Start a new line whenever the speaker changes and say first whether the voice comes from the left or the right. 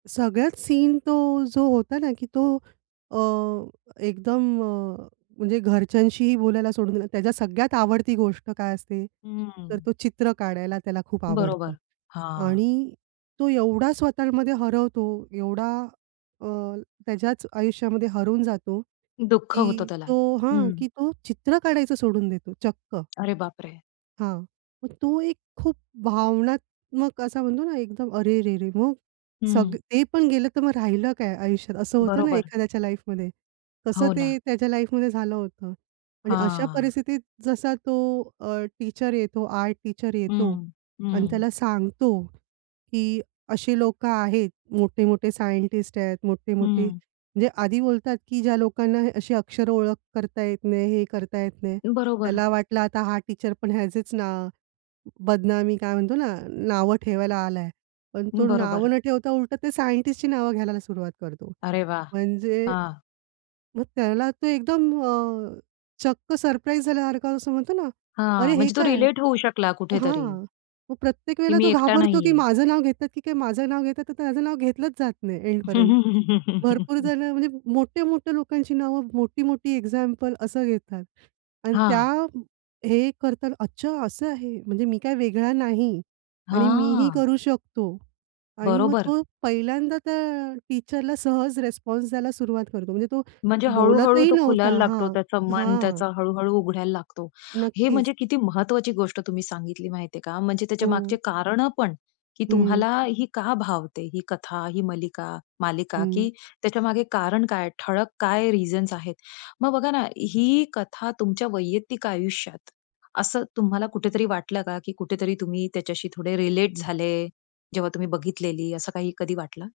right: सगळ्यात सीन तो जो होता ना, की तो अ, एकदम अ, म्हणजे घरच्यांशीही बोलायला सोडून दिला. त्याच्या सगळ्यात आवडती गोष्ट काय असते? तर
left: हं.
right: तो चित्र काढायला त्याला खूप आवडतं.
left: बरोबर. हां.
right: आणि तो एवढा स्वतःमध्ये हरवतो एवढा, अ, त्याच्याच आयुष्यामध्ये हरवून जातो,
left: दुःख होतं
right: की
left: त्याला.
right: तो हां,
left: हं.
right: की तो चित्र काढायचं सोडून देतो चक्क.
left: अरे बापरे!
right: हां, मग तो एक खूप भावनात्मक असा म्हणतो ना, एकदम अरे रे रे! मग,
left: हं.
right: सगळं ते पण गेलं, तर मग राहिलं काय आयुष्यात, असं होतं ना
left: बरोबर.
right: एखाद्याच्या लाईफमध्ये. तसं
left: हो ना.
right: ते त्याच्या लाईफमध्ये झालं होतं आणि अशा
left: हां.
right: परिस्थितीत जसा तो अ, टीचर येतो, आर्ट टीचर येतो
left: हं,
right: आणि
left: हं.
right: त्याला सांगतो, की अशी लोकं आहेत, मोठे-मोठे सायंटिस्ट आहेत, मोठे-मोठे.
left: हं.
right: जे आधी बोलतात, की ज्या लोकांना अशी अक्षरं ओळख करता येत नाही, हे करता येत नाही,
left: बरोबर.
right: त्याला वाटलं आता हा टीचरपण ह्याचेच ना बदनामी काय म्हणतो ना नावं ठेवायला आलाय. पण तो नावं
left: बरोबर.
right: न ठेवता उलट ते सायंटिस्टची नावं घ्यायला सुरुवात करतो.
left: अरे वाह!
right: म्हणजे
left: हां.
right: मग त्याला तो एकदम अ, चक्क सरप्राईज झाल्यासारखं असं म्हणतो ना, अरे
left: हां,
right: हे
left: म्हणजे तो
right: काय?
left: रिलेट होऊ शकला कुठेतरी.
right: हां, मग प्रत्येक
left: की
right: वेळेला
left: मी
right: तो
left: एकटा
right: घाबरतो, की
left: नाहीये.
right: माझं नाव घेतात की काय, माझं नाव घेतात की काय, तर त्याचं नाव घेतलंच जात नाही एंडपर्यंत. भरपूर जणं म्हणजे मोठे, मोठ्या लोकांची नावं, मोठी-मोठी एक्झाम्पल असं घेतात. आणि त्या
left: हां.
right: हे करतात. अच्छा असं आहे, म्हणजे मी काय वेगळा नाही आणि मी ही
left: हां.
right: करू शकतो आणि मग
left: बरोबर.
right: तो पहिल्यांदा त्या टीचरला सहज रिस्पॉन्स द्यायला सुरुवात करतो. म्हणजे तो
left: म्हणजे हळू-हळू
right: बोलतही
left: तो खुलायला
right: नव्हता
left: लागतो,
right: हां,
left: त्याचं मन
right: हां.
left: त्याचा हळू-हळू उघडायला लागतो. हे
right: नक्कीच.
left: म्हणजे किती महत्त्वाची गोष्ट तुम्ही सांगितली माहितीये का. म्हणजे त्याच्यामागची
right: हो.
left: कारणं पण, की
right: हं.
left: तुम्हाला ही का भावते ही कथा, ही मालिका, मालिका की
right: हं.
left: त्याच्यामागे कारण काय, ठळक काय रिझन्स आहेत. मग बघा ना, ही कथा तुमच्या वैयक्तिक आयुष्यात, असं तुम्हाला कुठेतरी वाटलं का, की कुठेतरी तुम्ही त्याच्याशी थोडे रिलेट झाले? जेव्हा तुम्ही बघितलेली, असं काही कधी वाटलं?